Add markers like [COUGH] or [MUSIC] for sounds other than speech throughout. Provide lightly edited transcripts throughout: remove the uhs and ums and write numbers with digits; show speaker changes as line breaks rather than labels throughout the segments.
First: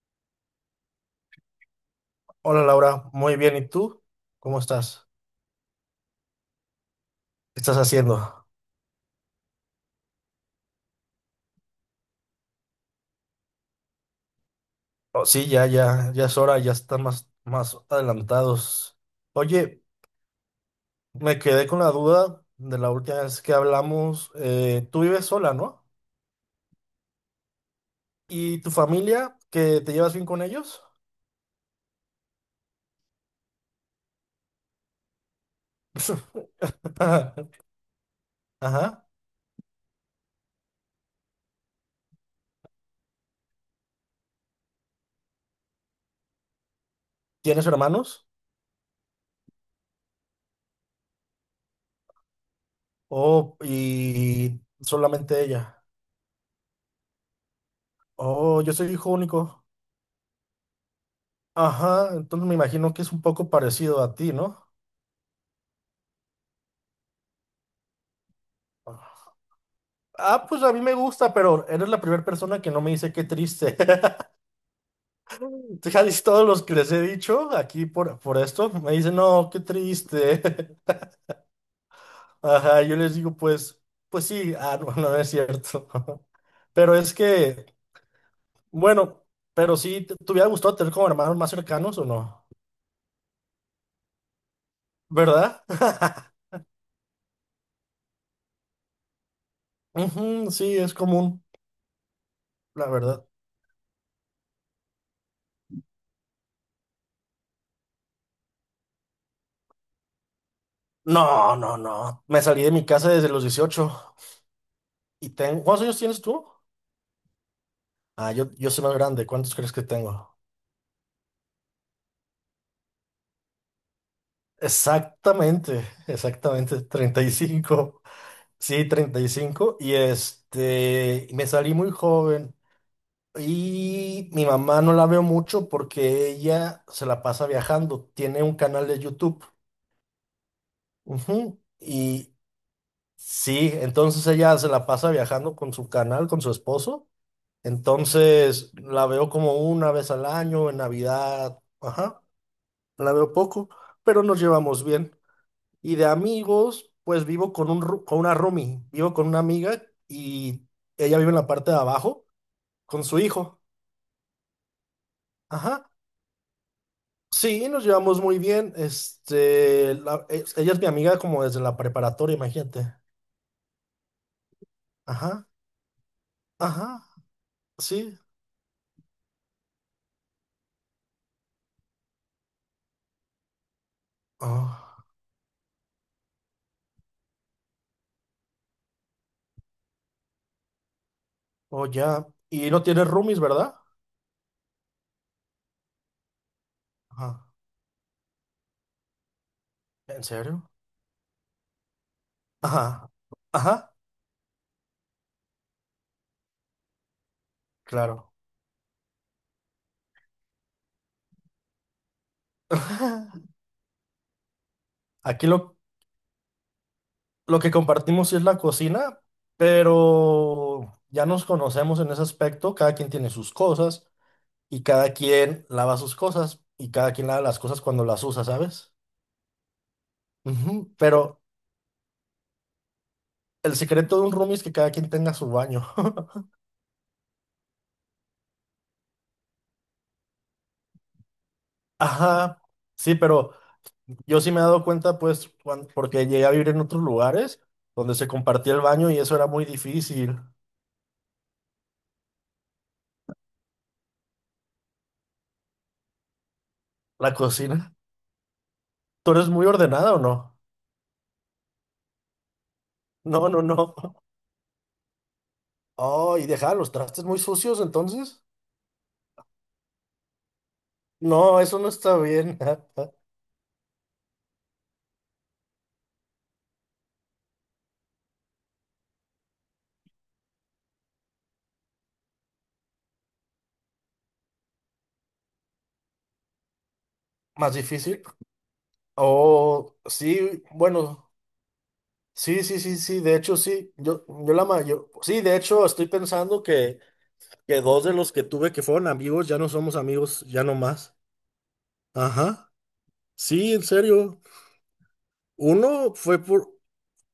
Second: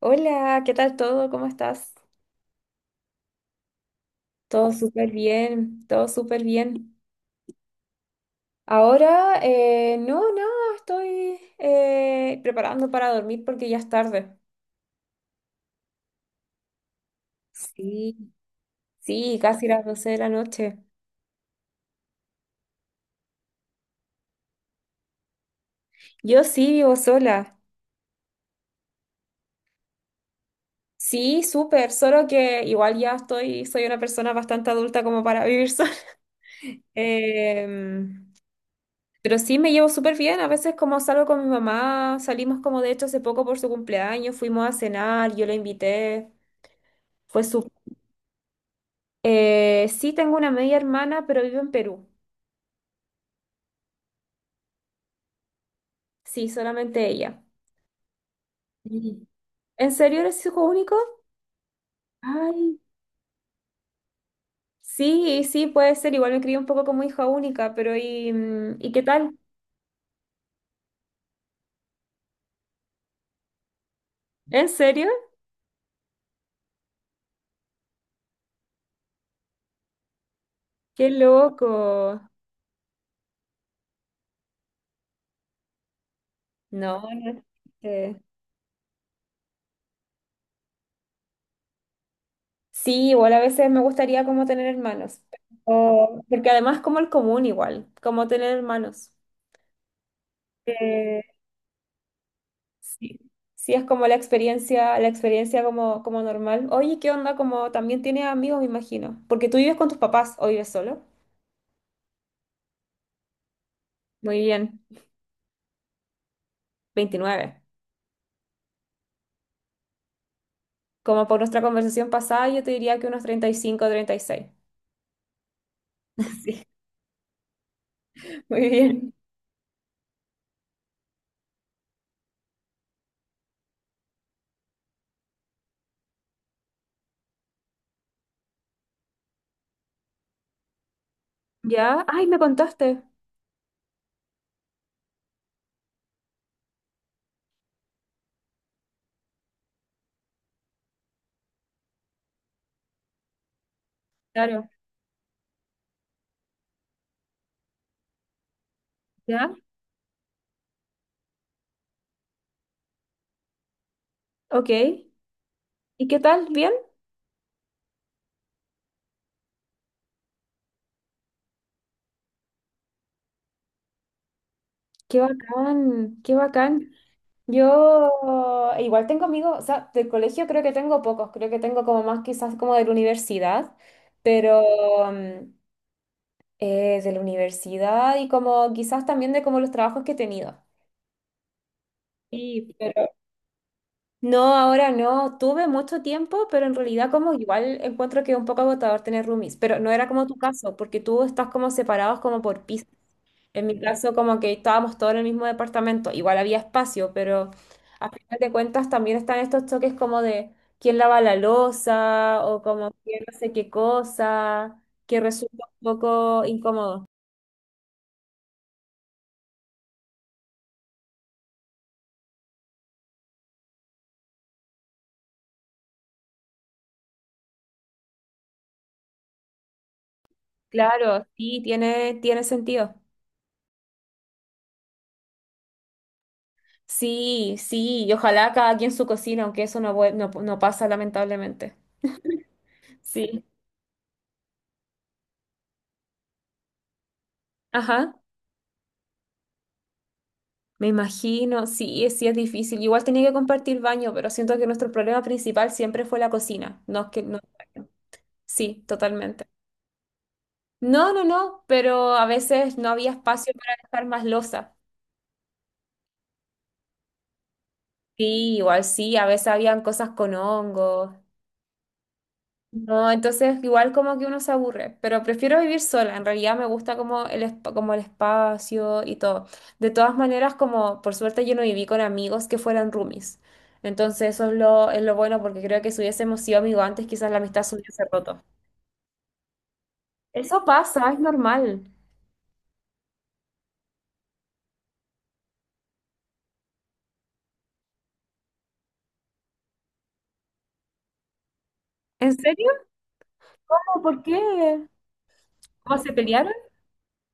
Hola, ¿qué tal todo? ¿Cómo estás?
Hola Laura, muy bien. ¿Y tú? ¿Cómo
Todo
estás?
súper bien, todo súper bien.
¿Qué estás haciendo?
Ahora, no, nada, estoy preparando para dormir porque ya es tarde.
Oh, sí, ya, ya, ya es hora, ya están más, más
Sí,
adelantados.
sí, casi
Oye,
las doce de la noche.
me quedé con la duda de la última vez que hablamos. Tú vives sola, ¿no?
Yo sí vivo sola.
¿Y tu familia, que te llevas bien con ellos?
Sí, súper, solo que igual ya estoy, soy una persona bastante adulta como para vivir sola. [LAUGHS]
[LAUGHS]
Em,
Ajá.
pero sí me llevo súper bien. A veces como salgo con mi mamá, salimos como de hecho hace poco por su cumpleaños, fuimos a cenar, yo la invité. Fue
¿Tienes
su...
hermanos?
Sí, tengo una media hermana, pero vive en Perú.
Oh, y solamente ella.
Sí, solamente ella.
Oh, yo soy hijo
Sí.
único.
¿En serio eres hijo único?
Ajá, entonces me
Ay,
imagino que es un poco parecido a ti, ¿no?
sí, sí, puede ser. Igual me crié un poco como hija única, pero ¿y qué tal?
Ah, pues a mí me gusta, pero eres la primera persona que no me dice qué triste. [LAUGHS]
¿En serio?
Casi todos los que les he dicho aquí por esto me dicen, no, qué triste.
¡Qué loco!
[LAUGHS] Ajá, yo les digo, pues, pues sí, ah, no no es cierto. [LAUGHS] Pero
No,
es
no.
que,
eh,
bueno, pero sí, ¿te, te hubiera gustado tener como hermanos más cercanos o no?
Sí, igual a veces me gustaría como tener hermanos,
¿Verdad?
o
[LAUGHS]
porque además como el común igual, como tener hermanos.
Ujú, sí, es común, la
Sí,
verdad.
sí, es como la experiencia como, como normal. Oye, ¿qué onda? Como también tienes amigos, me imagino. Porque tú vives con tus papás o vives solo.
No, no, no. Me salí de mi casa desde los 18.
Muy bien.
Y tengo... ¿Cuántos años tienes tú?
29.
Ah, yo soy más grande. ¿Cuántos crees que tengo?
Como por nuestra conversación pasada, yo te diría que unos 35 o 36.
Exactamente,
[LAUGHS] Sí,
exactamente, treinta y cinco.
muy
Sí,
bien.
35. Y cinco. Y este, me salí muy joven. Y mi mamá no la veo mucho porque ella se la pasa viajando. Tiene un canal de YouTube. Ujú.
¿Ya? Ay,
Y
me contaste.
sí, entonces ella se la pasa viajando con su canal, con su esposo. Entonces la veo como una vez al año, en Navidad. Ajá, la veo poco, pero nos
Claro.
llevamos bien. Y de amigos, pues vivo con un, con una roomie, vivo con una
¿Ya?
amiga y ella vive en la parte de abajo con su hijo.
Ok.
Ajá.
¿Y qué tal? ¿Bien?
Sí, nos llevamos muy bien. Este, ella es mi amiga como desde la preparatoria, imagínate.
Qué
Ajá,
bacán, qué bacán.
ajá,
Yo
sí.
igual tengo amigos, o sea, del colegio creo que tengo pocos, creo que tengo como más quizás como de la universidad, pero
Oh,
mm, de la universidad y como quizás también de como los trabajos que he tenido.
oh, ya. Y
Sí,
no tienes
pero
roomies, ¿verdad?
no, ahora no, tuve mucho tiempo, pero en realidad como
Ajá.
igual encuentro que es un poco agotador tener roomies, pero no era
¿En
como tu
serio?
caso, porque tú estás como separados como por piso.
Ajá,
En mi
ajá,
caso, como que estábamos todos en el mismo departamento, igual había espacio, pero a
claro.
final de cuentas también están estos choques como de quién lava la loza o como quién no
[LAUGHS]
sé qué cosa, que
Aquí
resulta
lo,
un poco incómodo.
Lo que compartimos sí es la cocina, pero ya nos conocemos en ese aspecto. Cada quien tiene sus cosas y cada quien lava sus cosas y cada quien lava las cosas cuando las usa, ¿sabes? Ujú.
Claro,
Pero
sí, tiene sentido.
el secreto de un roomie es que cada quien tenga su baño. [LAUGHS]
Sí, sí, y ojalá cada quien su cocina, aunque eso no, no, no pasa lamentablemente.
Ajá, sí,
Sí,
pero yo sí me he dado cuenta, pues, porque llegué a vivir en otros lugares donde
ajá,
se compartía el baño y eso era muy difícil.
me imagino, sí, sí es difícil. Igual tenía que compartir baño, pero siento que nuestro problema principal siempre fue la cocina. No es que
La
no.
cocina.
Sí,
¿Tú
totalmente.
eres muy ordenada o no?
No, no, no, pero a veces no había
No,
espacio
no,
para
no.
dejar
[LAUGHS]
más losa.
Oh, ¿y dejaba los trastes muy sucios entonces?
Sí, igual sí, a veces habían cosas con hongos.
No, eso no está bien. [LAUGHS]
No, entonces igual como que uno se aburre, pero prefiero vivir sola. En realidad me gusta como el, como el espacio y todo. De todas maneras, como por suerte yo no viví con amigos que fueran roomies. Entonces eso es lo bueno porque creo que si hubiésemos sido amigos antes, quizás la amistad
Más
se hubiese
difícil.
roto.
Oh, sí,
Eso pasa, es
bueno,
normal.
sí, sí, sí, sí, de hecho sí, yo la mayor, sí, de hecho estoy pensando que dos de los que tuve que fueron amigos ya no somos amigos, ya no más.
¿En serio?
Ajá, sí, en
¿Por qué?
serio.
¿Cómo se
Uno fue
pelearon?
por,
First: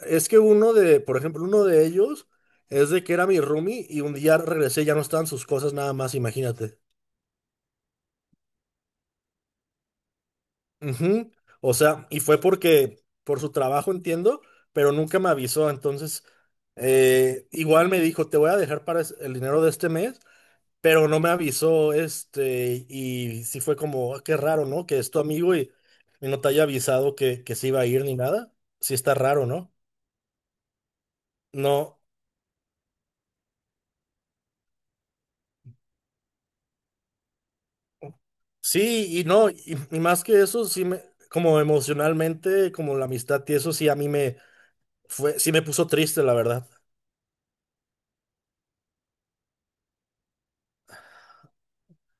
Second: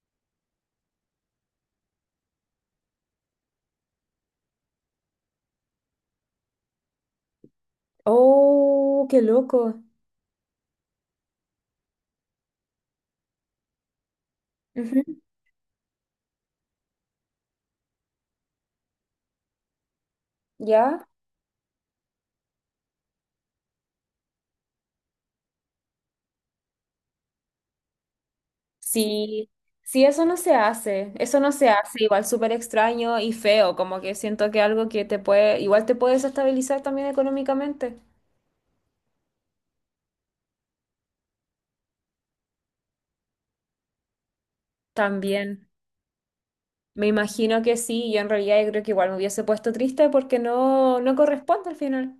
es que uno de, por ejemplo, uno de ellos es de que era mi roomie y un día regresé, ya no estaban sus cosas nada más, imagínate.
Oh, qué loco.
Ujú. O sea, y fue porque por su trabajo entiendo, pero
Ujú.
nunca me avisó. Entonces, igual me dijo, te voy a dejar para el dinero de este mes, pero
¿Ya?
no me avisó, este, y sí fue como, "Ah, qué raro, ¿no? Que es tu amigo y no te haya avisado que se iba a ir ni nada. Sí está raro,
Sí,
¿no?
sí, eso no se hace, eso no se
No,
hace, igual súper extraño y feo, como que siento que algo que te puede, igual te puede desestabilizar también económicamente.
sí, y no, y más que eso, sí me, como emocionalmente, como la amistad y eso sí a mí me fue, sí me
También,
puso triste, la verdad.
me imagino que sí, yo en realidad yo creo que igual me hubiese puesto triste porque no, no corresponde al final.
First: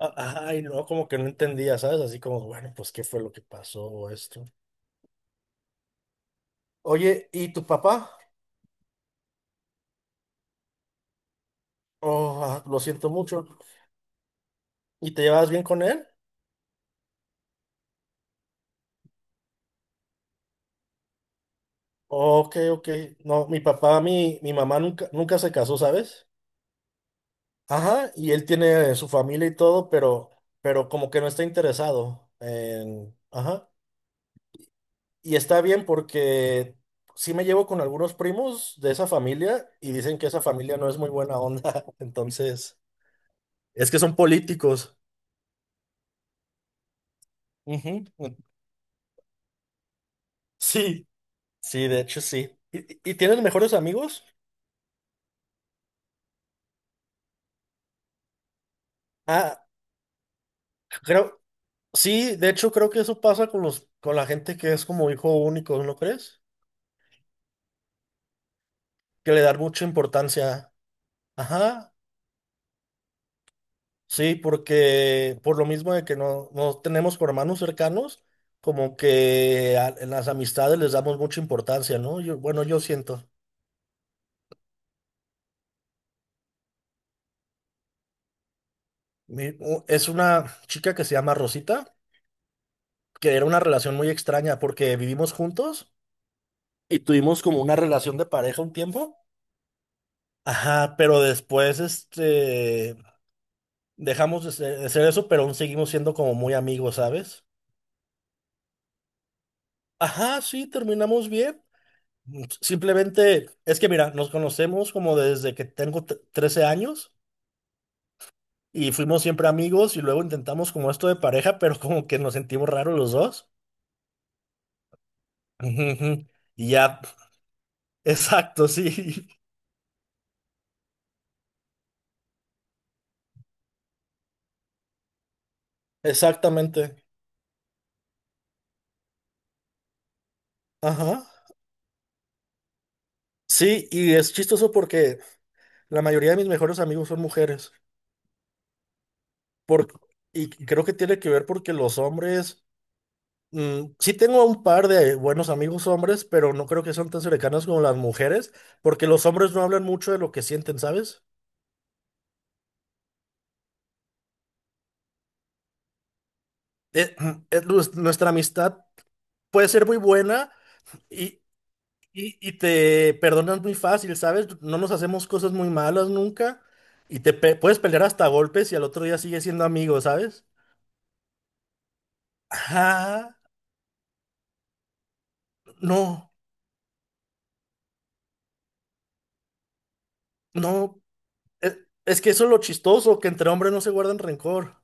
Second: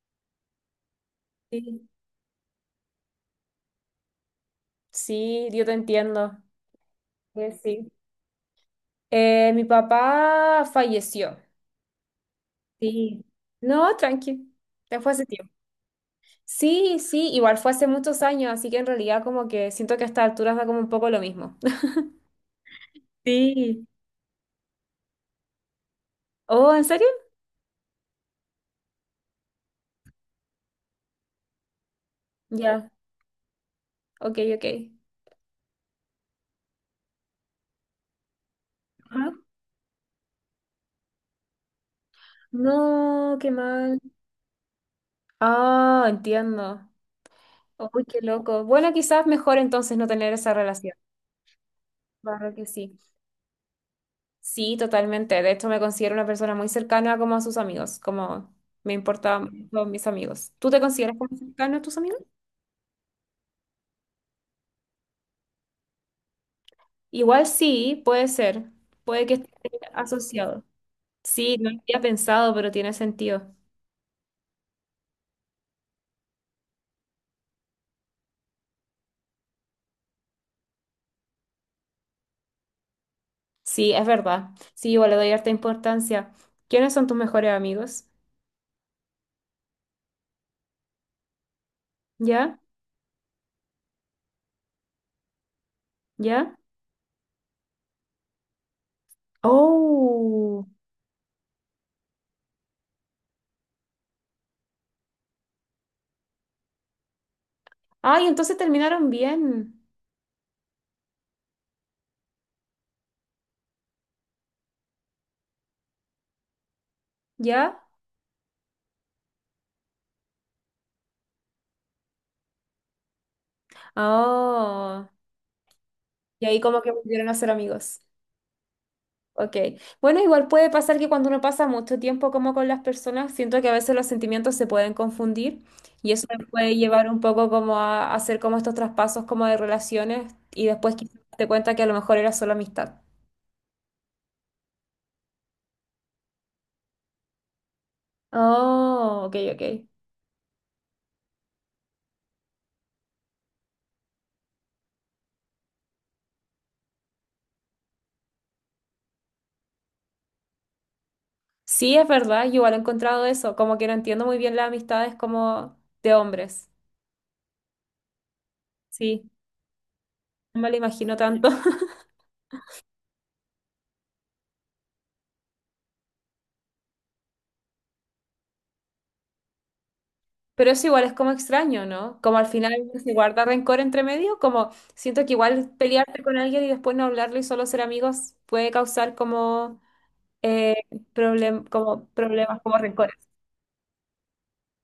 Ay, no, como que no entendía,
Sí,
¿sabes? Así como, bueno, pues, ¿qué fue lo que pasó o esto?
sí, yo te entiendo.
Oye,
Sí,
¿y tu
sí.
papá?
Mi papá falleció.
Oh, ah, lo siento
Sí.
mucho.
No, tranqui, ya fue
¿Y te
hace
llevabas
tiempo.
bien con él?
Sí, sí, igual fue hace muchos años, así que en realidad como que siento que a estas alturas da como un poco lo mismo. [LAUGHS]
Ok, ok. No, mi
Sí.
papá, mi mamá nunca, nunca se casó, ¿sabes?
Oh, ¿en serio?
Ajá, y él tiene su familia y todo, pero como que no está interesado
Ya,
en... Ajá.
ok, ok.
Y está bien porque sí me llevo con algunos primos de esa
Ajá.
familia y dicen que esa familia no es muy buena onda. [LAUGHS] Entonces,
No, qué
es
mal.
que son políticos.
Ah, entiendo. Uy,
Ujú.
qué loco. Bueno, quizás mejor entonces no tener esa relación.
Sí, sí, de hecho sí.
Claro que sí.
Y tienes mejores amigos?
Sí, totalmente. De hecho, me considero una persona muy cercana como a sus amigos, como me
Ah,
importan todos mis amigos. ¿Tú te consideras como
creo,
cercano a tus amigos?
sí, de hecho creo que eso pasa con los, con la gente que es como hijo único, ¿no crees?
Igual sí, puede ser. Puede
Que
que
le
esté
dan mucha importancia.
asociado. Sí, no lo
Ajá,
había pensado, pero tiene sentido.
sí, porque por lo mismo de que no, no tenemos hermanos cercanos, como que en las amistades les damos mucha importancia, ¿no? Yo, bueno, yo siento.
Sí, es verdad. Sí, igual le doy harta importancia. ¿Quiénes son tus mejores amigos?
Es una chica que se llama Rosita,
¿Ya?
que era una relación muy extraña porque vivimos juntos.
¿Ya?
Y tuvimos como una relación de pareja un tiempo.
Oh.
Ajá, pero después, este, dejamos de ser eso, pero aún seguimos siendo como muy amigos, ¿sabes?
Ay, entonces terminaron bien.
Ajá, sí, terminamos bien. Mm, simplemente, es que mira, nos conocemos como desde que tengo 13 años
¿Ya?
y fuimos siempre amigos y luego intentamos como esto de pareja, pero como que nos sentimos raros los dos.
Oh.
Ujú, ujú.
Y ahí
Y
como que
ya,
volvieron a ser amigos.
[LAUGHS] exacto, sí,
Ok. Bueno, igual puede pasar que cuando uno pasa mucho tiempo como con las personas, siento que a veces los sentimientos se pueden confundir
[LAUGHS]
y eso me puede
exactamente.
llevar un poco como a hacer como estos traspasos como de relaciones y después quizás
Ajá.
te cuenta que a lo mejor era solo amistad.
Sí, y es chistoso porque la mayoría de mis mejores amigos son mujeres.
Oh, ok, ok.
Por, y creo que tiene que ver porque los hombres, sí tengo un par de buenos amigos hombres, pero no creo que sean tan cercanos como las mujeres, porque los hombres no hablan mucho de lo que sienten, ¿sabes?
Sí, es verdad, yo igual he encontrado eso, como que no entiendo muy bien las amistades como de hombres.
Eh, [CLEARS THROAT] nuestra amistad
Sí,
puede ser muy buena
no me lo imagino
y,
tanto. [LAUGHS]
y te perdonas muy fácil, ¿sabes? No nos hacemos cosas muy malas nunca y puedes pelear hasta a golpes y al otro día sigues siendo amigos, ¿sabes?
Pero eso igual es como extraño, ¿no? Como al final se
Ajá,
guarda rencor entre medio, como siento que igual pelearte
no,
con alguien y después no hablarlo y solo ser amigos puede causar como, eh,
no. Es,
como
es que eso es lo
problemas, como rencores.
chistoso, que entre hombres no se guardan rencor,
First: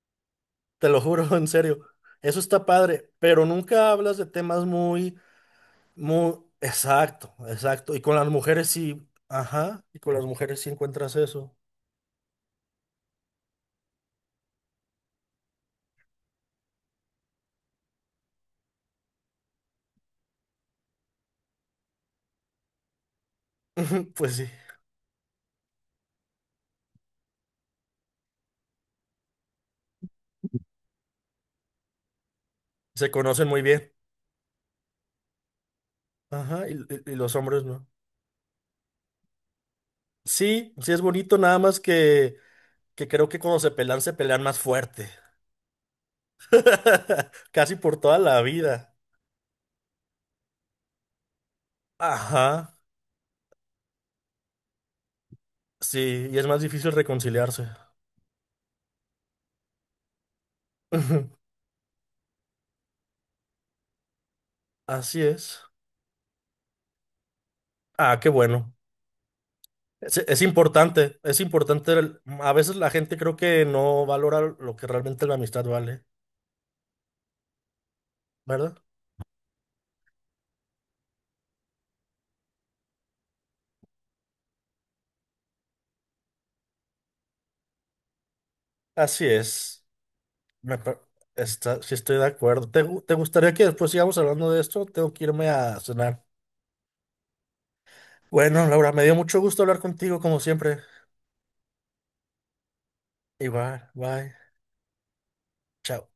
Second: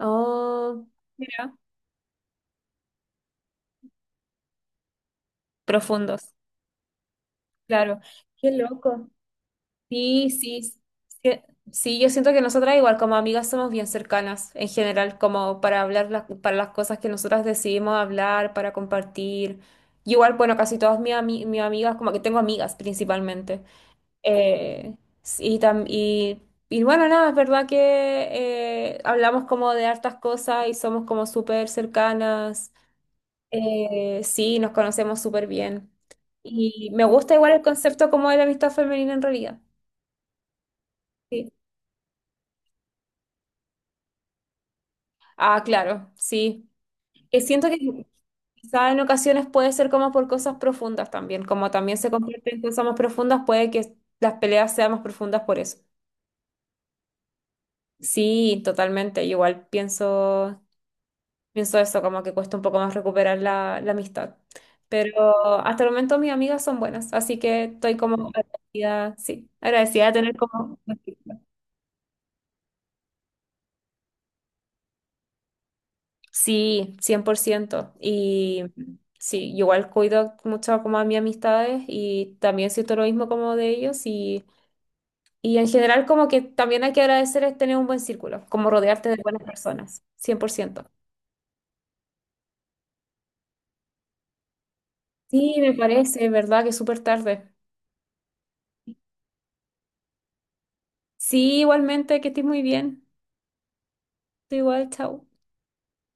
Oh,
te lo juro, [LAUGHS] en
mira,
serio. Eso está padre, pero nunca hablas de temas muy,
profundos,
muy, exacto, exacto.
claro.
Y con las
Qué
mujeres sí,
loco.
ajá, y con las
Sí,
mujeres
sí,
sí encuentras
sí,
eso.
sí, yo siento que nosotras igual como amigas somos bien cercanas en general, como para hablar las, para las cosas que nosotras decidimos hablar, para compartir. Y igual, bueno, casi todas mis, mis amigas, como que tengo amigas principalmente.
[LAUGHS] Pues sí,
Eh, y, tam- y, y bueno, nada, es verdad que hablamos como de hartas cosas y somos como súper cercanas.
se conocen muy bien,
Sí, nos conocemos súper bien.
ajá,
Y me
y los
gusta igual el
hombres no.
concepto como de la amistad femenina en realidad.
Sí, sí es bonito,
Sí.
nada más que creo que cuando se pelean más fuerte.
Ah, claro, sí.
[LAUGHS]
Que siento
Casi
que
por toda la
quizá
vida.
en ocasiones puede ser como por cosas profundas también, como también se convierte en
Ajá,
cosas más profundas, puede que las peleas sean más profundas por eso.
sí, y es más difícil reconciliarse.
Sí, totalmente. Igual pienso,
[LAUGHS]
pienso eso, como que cuesta un poco más recuperar la, la amistad.
Así
Pero
es.
hasta el momento mis amigas son buenas, así que estoy
Ah, qué
como
bueno.
agradecida, sí, agradecida de tener
Es
como...
importante, es importante. A veces la gente creo que no valora lo que realmente la amistad vale,
Sí, 100%. Y
¿verdad?
sí, igual cuido mucho como a mis amistades y también siento lo mismo como de ellos y en general como que también hay que agradecer es tener un buen círculo, como rodearte de
Así
buenas
es.
personas, cien por
Me
ciento
pa- Está, sí estoy de acuerdo. ¿Te, te gustaría que después sigamos hablando de esto? Tengo que irme
Sí, me
a cenar.
parece, ¿verdad? Que es súper tarde.
Bueno, Laura, me dio mucho gusto hablar contigo como siempre.
Sí, igualmente, que estés muy bien.
Igual, bye.
Tú igual, chao.
Chao.